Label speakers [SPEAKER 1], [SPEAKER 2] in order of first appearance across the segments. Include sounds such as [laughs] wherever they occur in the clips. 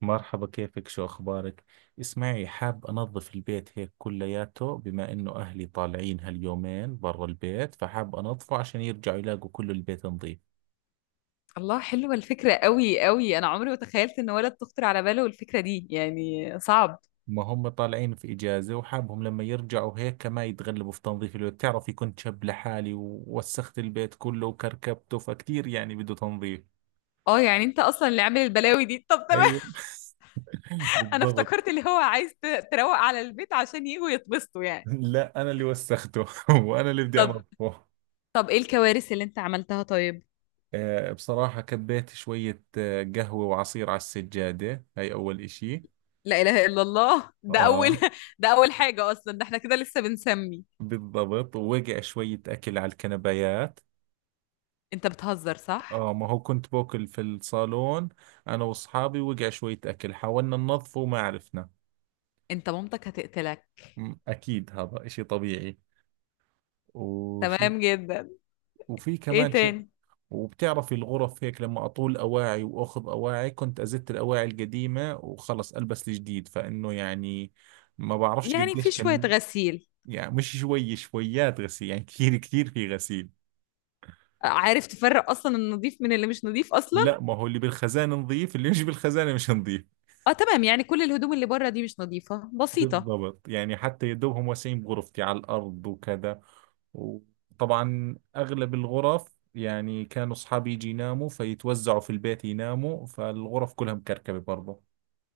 [SPEAKER 1] مرحبا، كيفك؟ شو أخبارك؟ اسمعي، حاب أنظف البيت هيك كلياته، بما إنه أهلي طالعين هاليومين برا البيت، فحاب أنظفه عشان يرجعوا يلاقوا كل البيت نظيف.
[SPEAKER 2] الله، حلوة الفكرة قوي قوي. أنا عمري ما تخيلت إن ولد تخطر على باله الفكرة دي، يعني صعب.
[SPEAKER 1] ما هم طالعين في إجازة، وحابهم لما يرجعوا هيك ما يتغلبوا في تنظيف البيت. بتعرفي كنت شاب لحالي ووسخت البيت كله وكركبته، فكتير يعني بده تنظيف.
[SPEAKER 2] اه، يعني انت اصلا اللي عامل البلاوي دي. طب تمام.
[SPEAKER 1] ايوه.
[SPEAKER 2] [laughs]
[SPEAKER 1] [laughs]
[SPEAKER 2] انا
[SPEAKER 1] بالضبط.
[SPEAKER 2] افتكرت اللي هو عايز تروق على البيت عشان يجوا يتبسطوا يعني.
[SPEAKER 1] لا، أنا اللي وسخته، [laughs] وأنا اللي بدي
[SPEAKER 2] طب
[SPEAKER 1] أنظفه.
[SPEAKER 2] طب ايه الكوارث اللي انت عملتها؟ طيب.
[SPEAKER 1] آه، بصراحة كبيت شوية قهوة وعصير على السجادة. هاي أول إشي.
[SPEAKER 2] لا اله الا الله، ده اول
[SPEAKER 1] آه،
[SPEAKER 2] [laughs] ده اول حاجة اصلا، ده احنا كده لسه بنسمي.
[SPEAKER 1] بالضبط. ووقع شوية أكل على الكنبايات.
[SPEAKER 2] انت بتهزر، صح؟
[SPEAKER 1] آه، ما هو كنت باكل في الصالون أنا وأصحابي. وقع شوية أكل حاولنا ننظفه وما عرفنا.
[SPEAKER 2] انت مامتك هتقتلك.
[SPEAKER 1] أكيد هذا إشي طبيعي. وشو؟
[SPEAKER 2] تمام جدا.
[SPEAKER 1] وفي
[SPEAKER 2] ايه
[SPEAKER 1] كمان شيء.
[SPEAKER 2] تاني؟
[SPEAKER 1] وبتعرفي الغرف هيك لما أطول أواعي وأخذ أواعي، كنت أزت الأواعي القديمة وخلص ألبس الجديد، فإنه يعني ما بعرفش
[SPEAKER 2] يعني في
[SPEAKER 1] قديش
[SPEAKER 2] شوية
[SPEAKER 1] كم.
[SPEAKER 2] غسيل.
[SPEAKER 1] يعني مش شوية، شويات غسيل، يعني كثير كثير في غسيل.
[SPEAKER 2] عارف تفرق اصلا النظيف من اللي مش نظيف اصلا؟
[SPEAKER 1] لا، ما هو اللي بالخزانة نظيف، اللي مش بالخزانة مش نظيف.
[SPEAKER 2] اه تمام، يعني كل الهدوم اللي بره دي مش نظيفة، بسيطة.
[SPEAKER 1] بالضبط، يعني حتى يا دوبهم واسعين بغرفتي على الأرض وكذا. وطبعا أغلب الغرف يعني كانوا أصحابي يجي يناموا فيتوزعوا في البيت يناموا، فالغرف كلها مكركبة برضه.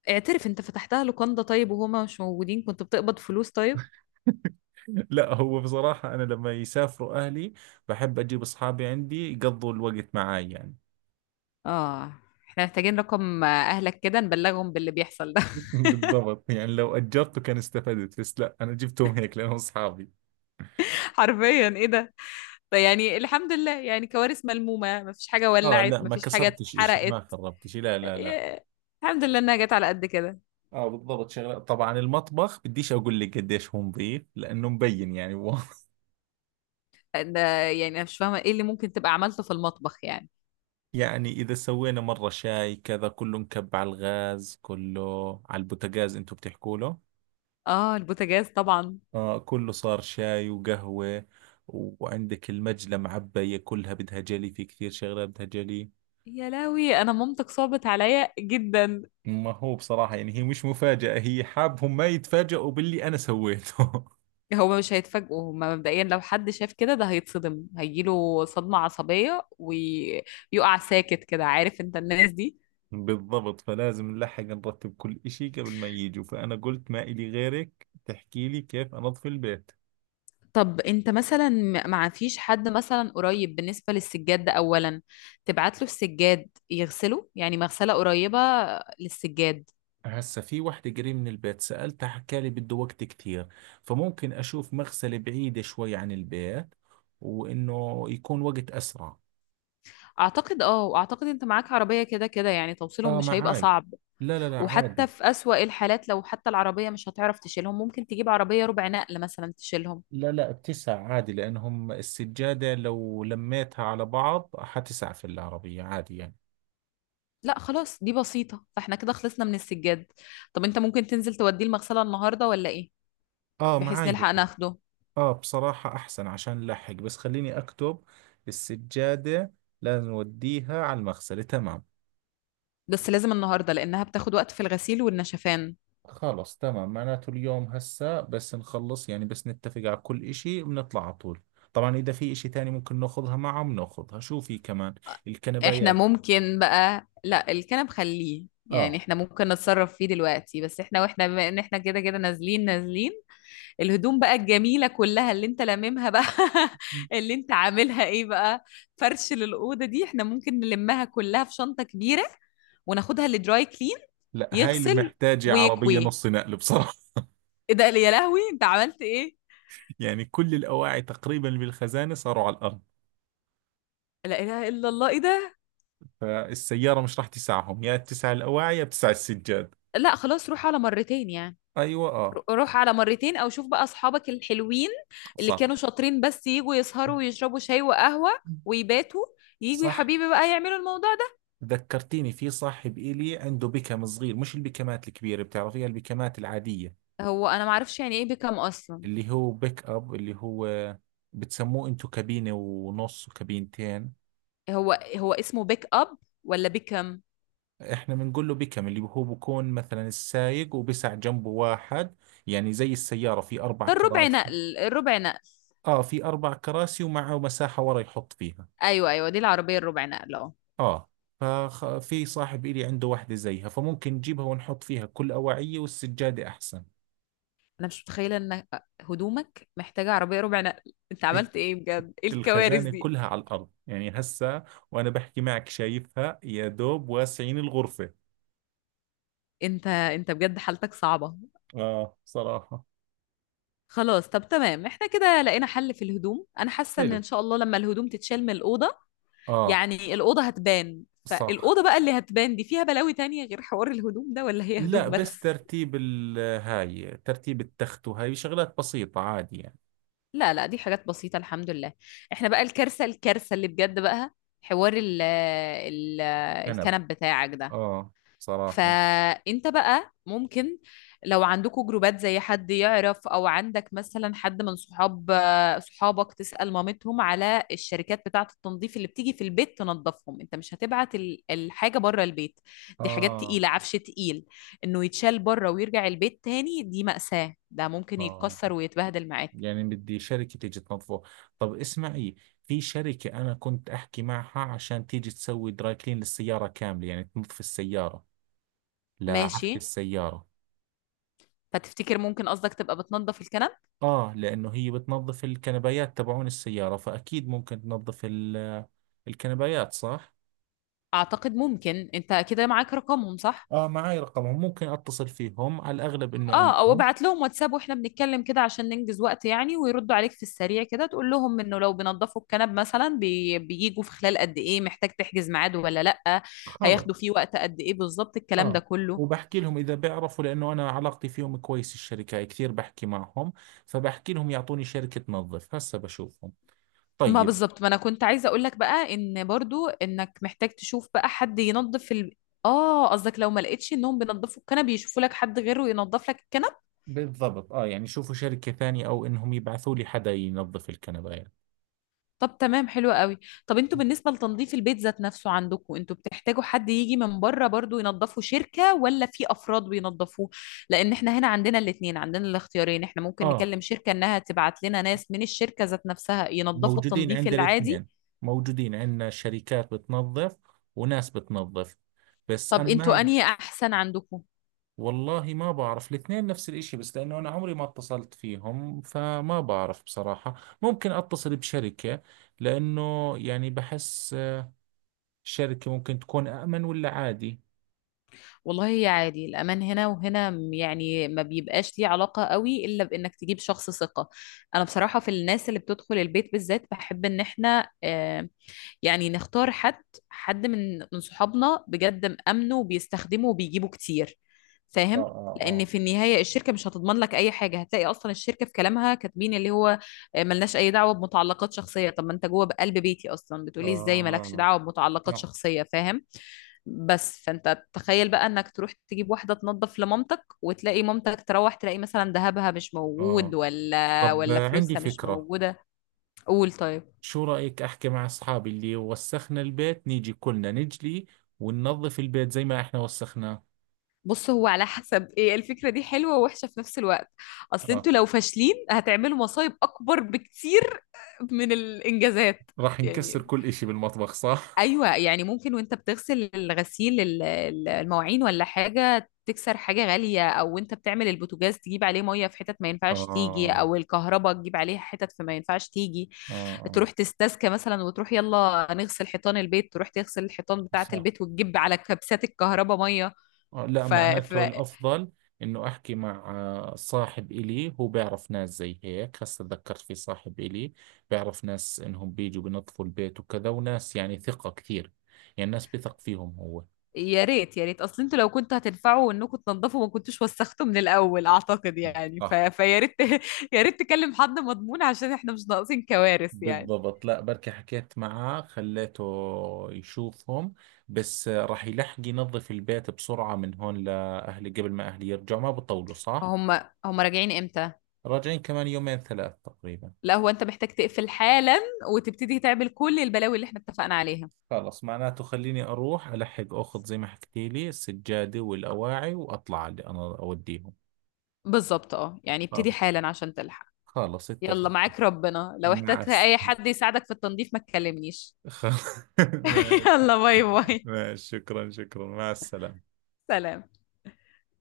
[SPEAKER 2] اعترف، انت فتحتها لوكاندا طيب وهما مش موجودين؟ كنت بتقبض فلوس؟ طيب.
[SPEAKER 1] [laughs] لا، هو بصراحة أنا لما يسافروا أهلي بحب أجيب أصحابي عندي يقضوا الوقت معاي يعني.
[SPEAKER 2] اه. احنا محتاجين رقم اهلك كده نبلغهم باللي بيحصل ده. [laughs]
[SPEAKER 1] [laughs] بالضبط، يعني لو أجرته كان استفدت، بس لا، أنا جبتهم هيك لأنهم أصحابي.
[SPEAKER 2] حرفيا ايه ده؟ طيب يعني الحمد لله، يعني كوارث ملمومة، مفيش حاجة
[SPEAKER 1] اه،
[SPEAKER 2] ولعت،
[SPEAKER 1] لا، ما
[SPEAKER 2] مفيش حاجة
[SPEAKER 1] كسرتش اشي، ما
[SPEAKER 2] اتحرقت.
[SPEAKER 1] خربت اشي، لا، لا، لا.
[SPEAKER 2] ياه. الحمد لله انها جت على قد كده.
[SPEAKER 1] اه، بالضبط. شغلات، طبعا المطبخ بديش اقول لك قديش هو نظيف لانه مبين يعني واضح.
[SPEAKER 2] ده. يعني انا مش فاهمة ايه اللي ممكن تبقى عملته في المطبخ يعني.
[SPEAKER 1] [laughs] يعني اذا سوينا مرة شاي كذا كله مكب على الغاز، كله على البوتاجاز، انتم بتحكوا له.
[SPEAKER 2] اه، البوتاجاز طبعا.
[SPEAKER 1] اه، كله صار شاي وقهوة. وعندك المجلة معبية كلها بدها جلي، في كثير شغلات بدها جلي.
[SPEAKER 2] يا لهوي، انا مامتك صعبت عليا جدا.
[SPEAKER 1] ما هو بصراحة يعني هي مش مفاجأة، هي حابهم ما يتفاجئوا باللي انا سويته. [laughs]
[SPEAKER 2] هو مش هيتفاجئوا، هما مبدئيا لو حد شاف كده ده هيتصدم، هيجيله صدمة عصبية ويقع ساكت كده، عارف انت الناس دي.
[SPEAKER 1] بالضبط، فلازم نلحق نرتب كل إشي قبل ما يجوا. فأنا قلت ما إلي غيرك تحكي لي كيف أنظف البيت.
[SPEAKER 2] طب انت مثلا ما فيش حد مثلا قريب؟ بالنسبة للسجاد ده اولا، تبعت له السجاد يغسله، يعني مغسلة قريبة للسجاد.
[SPEAKER 1] هسا في وحدة قريب من البيت سألتها حكى لي بده وقت كتير، فممكن أشوف مغسلة بعيدة شوي عن البيت، وإنه يكون وقت أسرع.
[SPEAKER 2] اعتقد اه، واعتقد انت معاك عربية كده كده، يعني توصيلهم
[SPEAKER 1] آه،
[SPEAKER 2] مش هيبقى
[SPEAKER 1] معاي.
[SPEAKER 2] صعب.
[SPEAKER 1] لا، لا، لا،
[SPEAKER 2] وحتى
[SPEAKER 1] عادي.
[SPEAKER 2] في اسوأ الحالات، لو حتى العربية مش هتعرف تشيلهم، ممكن تجيب عربية ربع نقل مثلا تشيلهم.
[SPEAKER 1] لا، لا، بتسع عادي، لأنهم السجادة لو لميتها على بعض حتسع في العربية عادي يعني.
[SPEAKER 2] لا خلاص دي بسيطة، فاحنا كده خلصنا من السجاد. طب انت ممكن تنزل توديه المغسلة النهاردة ولا ايه؟
[SPEAKER 1] آه،
[SPEAKER 2] بحيث
[SPEAKER 1] معاي
[SPEAKER 2] نلحق
[SPEAKER 1] وقت.
[SPEAKER 2] ناخده.
[SPEAKER 1] اه، بصراحة احسن عشان نلحق، بس خليني اكتب. السجادة لازم نوديها على المغسلة. تمام.
[SPEAKER 2] بس لازم النهاردة لانها بتاخد وقت في الغسيل والنشفان.
[SPEAKER 1] خلص، تمام، معناته اليوم هسا، بس نخلص يعني، بس نتفق على كل اشي بنطلع على طول. طبعا اذا في اشي تاني ممكن ناخذها معه بناخذها. شو في كمان؟
[SPEAKER 2] احنا
[SPEAKER 1] الكنبايات.
[SPEAKER 2] ممكن بقى، لا الكنب خليه يعني
[SPEAKER 1] اه،
[SPEAKER 2] احنا ممكن نتصرف فيه دلوقتي، بس احنا واحنا بما ان احنا كده كده نازلين نازلين، الهدوم بقى الجميلة كلها اللي انت لاممها بقى، [laughs] اللي انت عاملها ايه بقى، فرش للأوضة دي احنا ممكن نلمها كلها في شنطة كبيرة وناخدها لدراي كلين.
[SPEAKER 1] لا، هاي اللي
[SPEAKER 2] يغسل
[SPEAKER 1] محتاجة عربية
[SPEAKER 2] ويكوي.
[SPEAKER 1] نص نقل بصراحة.
[SPEAKER 2] ايه ده يا لهوي، انت عملت ايه؟
[SPEAKER 1] [laughs] يعني كل الأواعي تقريبا اللي بالخزانة صاروا على الأرض،
[SPEAKER 2] لا اله الا الله، ايه ده؟
[SPEAKER 1] فالسيارة مش راح تسعهم، يا تسع الأواعي يا تسع السجاد.
[SPEAKER 2] لا خلاص روح على مرتين يعني.
[SPEAKER 1] أيوة. آه.
[SPEAKER 2] روح على مرتين، او شوف بقى اصحابك الحلوين اللي
[SPEAKER 1] صح
[SPEAKER 2] كانوا شاطرين بس يجوا يسهروا ويشربوا شاي وقهوة ويباتوا، يجوا يا
[SPEAKER 1] صح.
[SPEAKER 2] حبيبي بقى يعملوا الموضوع ده.
[SPEAKER 1] ذكرتيني في صاحب إلي عنده بيكم صغير، مش البيكمات الكبيرة، بتعرفيها البيكمات العادية.
[SPEAKER 2] هو انا معرفش يعني ايه بيكم اصلا؟
[SPEAKER 1] اللي هو بيك أب، اللي هو بتسموه أنتو كابينة ونص وكابينتين.
[SPEAKER 2] هو هو اسمه بيك اب ولا بيكم؟
[SPEAKER 1] إحنا بنقول له بيكم، اللي هو بكون مثلا السايق وبسع جنبه واحد، يعني زي السيارة في أربع
[SPEAKER 2] ده الربع
[SPEAKER 1] كراسي.
[SPEAKER 2] نقل الربع نقل.
[SPEAKER 1] آه، في أربع كراسي ومعه مساحة ورا يحط فيها.
[SPEAKER 2] ايوه، ايوه، دي العربيه الربع نقل اه.
[SPEAKER 1] آه. ففي صاحب إلي عنده واحدة زيها، فممكن نجيبها ونحط فيها كل أواعية والسجادة أحسن.
[SPEAKER 2] انا مش متخيله ان هدومك محتاجه عربيه ربع نقل، انت عملت ايه بجد؟ ايه الكوارث
[SPEAKER 1] الخزانة
[SPEAKER 2] دي؟
[SPEAKER 1] كلها على الأرض يعني هسا. وأنا بحكي معك شايفها، يا دوب واسعين الغرفة.
[SPEAKER 2] انت بجد حالتك صعبه.
[SPEAKER 1] آه، صراحة.
[SPEAKER 2] خلاص طب تمام، احنا كده لقينا حل في الهدوم. انا حاسه ان
[SPEAKER 1] حلو.
[SPEAKER 2] ان شاء الله لما الهدوم تتشال من الاوضه،
[SPEAKER 1] آه.
[SPEAKER 2] يعني الاوضه هتبان.
[SPEAKER 1] صح.
[SPEAKER 2] فالاوضه بقى اللي هتبان دي فيها بلاوي تانية غير حوار الهدوم ده، ولا هي
[SPEAKER 1] لا،
[SPEAKER 2] هدوم
[SPEAKER 1] بس
[SPEAKER 2] بس؟
[SPEAKER 1] ترتيب هاي ترتيب التخت، وهاي شغلات بسيطة عادي يعني.
[SPEAKER 2] لا، لا، دي حاجات بسيطة، الحمد لله. احنا بقى الكارثة الكارثة اللي بجد بقى، حوار ال
[SPEAKER 1] كنب.
[SPEAKER 2] الكنب بتاعك ده.
[SPEAKER 1] آه. صراحة.
[SPEAKER 2] فانت بقى ممكن، لو عندكوا جروبات زي حد يعرف، او عندك مثلا حد من صحابك تسأل مامتهم على الشركات بتاعة التنظيف اللي بتيجي في البيت تنظفهم. انت مش هتبعت الحاجة بره البيت، دي حاجات
[SPEAKER 1] آه،
[SPEAKER 2] تقيلة، عفش تقيل، انه يتشال بره ويرجع البيت تاني، دي مأساة. ده ممكن
[SPEAKER 1] آه.
[SPEAKER 2] يتكسر ويتبهدل معاك.
[SPEAKER 1] يعني بدي شركة تيجي تنظفه. طب اسمعي، في شركة أنا كنت أحكي معها عشان تيجي تسوي دراي كلين للسيارة كاملة، يعني تنظف السيارة، لعفش
[SPEAKER 2] ماشي.
[SPEAKER 1] السيارة.
[SPEAKER 2] فتفتكر ممكن قصدك تبقى بتنظف الكنب؟
[SPEAKER 1] آه، لأنه هي بتنظف الكنبايات تبعون السيارة، فأكيد ممكن تنظف الكنبايات، صح؟
[SPEAKER 2] اعتقد ممكن. انت كده معاك رقمهم، صح؟
[SPEAKER 1] آه، معي رقمهم، ممكن أتصل فيهم على الأغلب إنه
[SPEAKER 2] اه، او
[SPEAKER 1] عندهم.
[SPEAKER 2] ابعت لهم واتساب واحنا بنتكلم كده عشان ننجز وقت يعني، ويردوا عليك في السريع كده. تقول لهم انه لو بينضفوا الكنب مثلا، بيجوا في خلال قد ايه؟ محتاج تحجز ميعاد ولا لا؟
[SPEAKER 1] خلص.
[SPEAKER 2] هياخدوا فيه وقت قد ايه بالظبط، الكلام
[SPEAKER 1] آه،
[SPEAKER 2] ده كله.
[SPEAKER 1] وبحكي لهم إذا بيعرفوا، لأنه أنا علاقتي فيهم كويس، الشركة كثير بحكي معهم. فبحكي لهم يعطوني شركة تنظف، هسا بشوفهم.
[SPEAKER 2] ما
[SPEAKER 1] طيب.
[SPEAKER 2] بالظبط، ما انا كنت عايزه اقول لك بقى ان برضو انك محتاج تشوف بقى حد ينظف. اه قصدك لو ما لقيتش انهم بينظفوا الكنب يشوفوا لك حد غيره ينظف لك الكنب.
[SPEAKER 1] بالضبط، آه، يعني شوفوا شركة ثانية أو إنهم يبعثوا لي حدا ينظف الكنبايات.
[SPEAKER 2] طب تمام، حلو قوي. طب انتوا بالنسبة لتنظيف البيت ذات نفسه، عندكم انتوا بتحتاجوا حد يجي من بره برضو ينظفوا، شركة ولا في افراد بينظفوه؟ لان احنا هنا عندنا الاتنين، عندنا الاختيارين، احنا ممكن
[SPEAKER 1] آه،
[SPEAKER 2] نكلم شركة انها تبعت لنا ناس من الشركة ذات نفسها ينظفوا
[SPEAKER 1] موجودين
[SPEAKER 2] التنظيف
[SPEAKER 1] عند
[SPEAKER 2] العادي.
[SPEAKER 1] الاثنين. موجودين عندنا شركات بتنظف، وناس بتنظف. بس
[SPEAKER 2] طب
[SPEAKER 1] أنا
[SPEAKER 2] انتوا
[SPEAKER 1] ما.
[SPEAKER 2] انهي احسن عندكم؟
[SPEAKER 1] والله ما بعرف، الاثنين نفس الإشي، بس لأنه أنا عمري ما اتصلت فيهم فما بعرف بصراحة. ممكن أتصل بشركة، لأنه يعني بحس شركة ممكن تكون أأمن ولا عادي.
[SPEAKER 2] والله هي عادي، الأمان هنا وهنا يعني ما بيبقاش ليه علاقة قوي إلا بإنك تجيب شخص ثقة. أنا بصراحة في الناس اللي بتدخل البيت بالذات بحب إن إحنا يعني نختار حد، حد من صحابنا بجد مأمنه وبيستخدمه وبيجيبه كتير.
[SPEAKER 1] اه،
[SPEAKER 2] فاهم؟ لان
[SPEAKER 1] اه،
[SPEAKER 2] في النهايه الشركه مش هتضمن لك اي حاجه، هتلاقي اصلا الشركه في كلامها كاتبين اللي هو ملناش اي دعوه بمتعلقات شخصيه. طب ما انت جوه بقلب بيتي اصلا
[SPEAKER 1] اه،
[SPEAKER 2] بتقولي ازاي مالكش
[SPEAKER 1] آه،
[SPEAKER 2] دعوه بمتعلقات
[SPEAKER 1] صح،
[SPEAKER 2] شخصيه؟ فاهم؟ بس فانت تخيل بقى انك تروح تجيب واحده تنظف لمامتك، وتلاقي مامتك تروح تلاقي مثلا ذهبها مش موجود،
[SPEAKER 1] آه.
[SPEAKER 2] ولا
[SPEAKER 1] طب
[SPEAKER 2] ولا
[SPEAKER 1] عندي
[SPEAKER 2] فلوسها مش
[SPEAKER 1] فكرة.
[SPEAKER 2] موجوده. قول طيب.
[SPEAKER 1] شو رأيك أحكي مع أصحابي اللي وسخنا البيت، نيجي كلنا نجلي وننظف البيت زي ما إحنا وسخناه.
[SPEAKER 2] بص هو على حسب، ايه الفكرة دي حلوة ووحشة في نفس الوقت. اصل
[SPEAKER 1] آه.
[SPEAKER 2] انتوا لو فاشلين هتعملوا مصايب اكبر بكتير من الانجازات.
[SPEAKER 1] راح نكسر
[SPEAKER 2] يعني
[SPEAKER 1] كل إشي بالمطبخ، صح؟
[SPEAKER 2] ايوه، يعني ممكن وانت بتغسل الغسيل المواعين ولا حاجة تكسر حاجة غالية، او انت بتعمل البوتاجاز تجيب عليه مية في حتت ما ينفعش تيجي،
[SPEAKER 1] آه،
[SPEAKER 2] او الكهرباء تجيب عليها حتت في ما ينفعش تيجي.
[SPEAKER 1] آه، آه،
[SPEAKER 2] تروح تستسكى مثلا، وتروح يلا نغسل حيطان البيت، تروح تغسل الحيطان بتاعة
[SPEAKER 1] صح،
[SPEAKER 2] البيت وتجيب على كبسات الكهرباء مية.
[SPEAKER 1] آه، لا،
[SPEAKER 2] ف... ف...
[SPEAKER 1] معناته الأفضل إنه أحكي مع صاحب إلي هو بيعرف ناس زي هيك. هسا تذكرت في صاحب إلي بيعرف ناس إنهم بيجوا بنظفوا البيت وكذا، وناس يعني ثقة كثير، يعني ناس بثق فيهم هو.
[SPEAKER 2] يا ريت يا ريت، اصل انتوا لو كنتوا هتنفعوا انكم تنضفوا ما كنتوش وسختوا من الاول، اعتقد يعني
[SPEAKER 1] صح.
[SPEAKER 2] فيا ريت. [laughs] يا ريت تكلم حد مضمون عشان احنا مش ناقصين كوارث يعني.
[SPEAKER 1] بالضبط، لا، بركي حكيت معاه خليته يشوفهم، بس راح يلحق ينظف البيت بسرعة من هون لأهلي قبل ما أهلي يرجعوا ما بطولوا، صح؟
[SPEAKER 2] هم هم راجعين امتى؟
[SPEAKER 1] راجعين كمان يومين ثلاث تقريبا.
[SPEAKER 2] لا هو انت محتاج تقفل حالا وتبتدي تعمل كل البلاوي اللي احنا اتفقنا عليها.
[SPEAKER 1] خلص، معناته خليني أروح ألحق أخذ زي ما حكيتي لي السجادة والأواعي، وأطلع على اللي أنا أوديهم.
[SPEAKER 2] بالظبط اه، يعني ابتدي
[SPEAKER 1] خلص.
[SPEAKER 2] حالا عشان تلحق.
[SPEAKER 1] خلص
[SPEAKER 2] يلا
[SPEAKER 1] اتفق.
[SPEAKER 2] معاك ربنا، لو
[SPEAKER 1] مع
[SPEAKER 2] احتجت
[SPEAKER 1] الس-
[SPEAKER 2] اي حد يساعدك في التنظيف ما تكلمنيش.
[SPEAKER 1] [laughs] خ- [laughs]
[SPEAKER 2] [laughs]
[SPEAKER 1] ماشي.
[SPEAKER 2] يلا باي باي.
[SPEAKER 1] ماشي، شكرا شكرا مع السلامة.
[SPEAKER 2] سلام.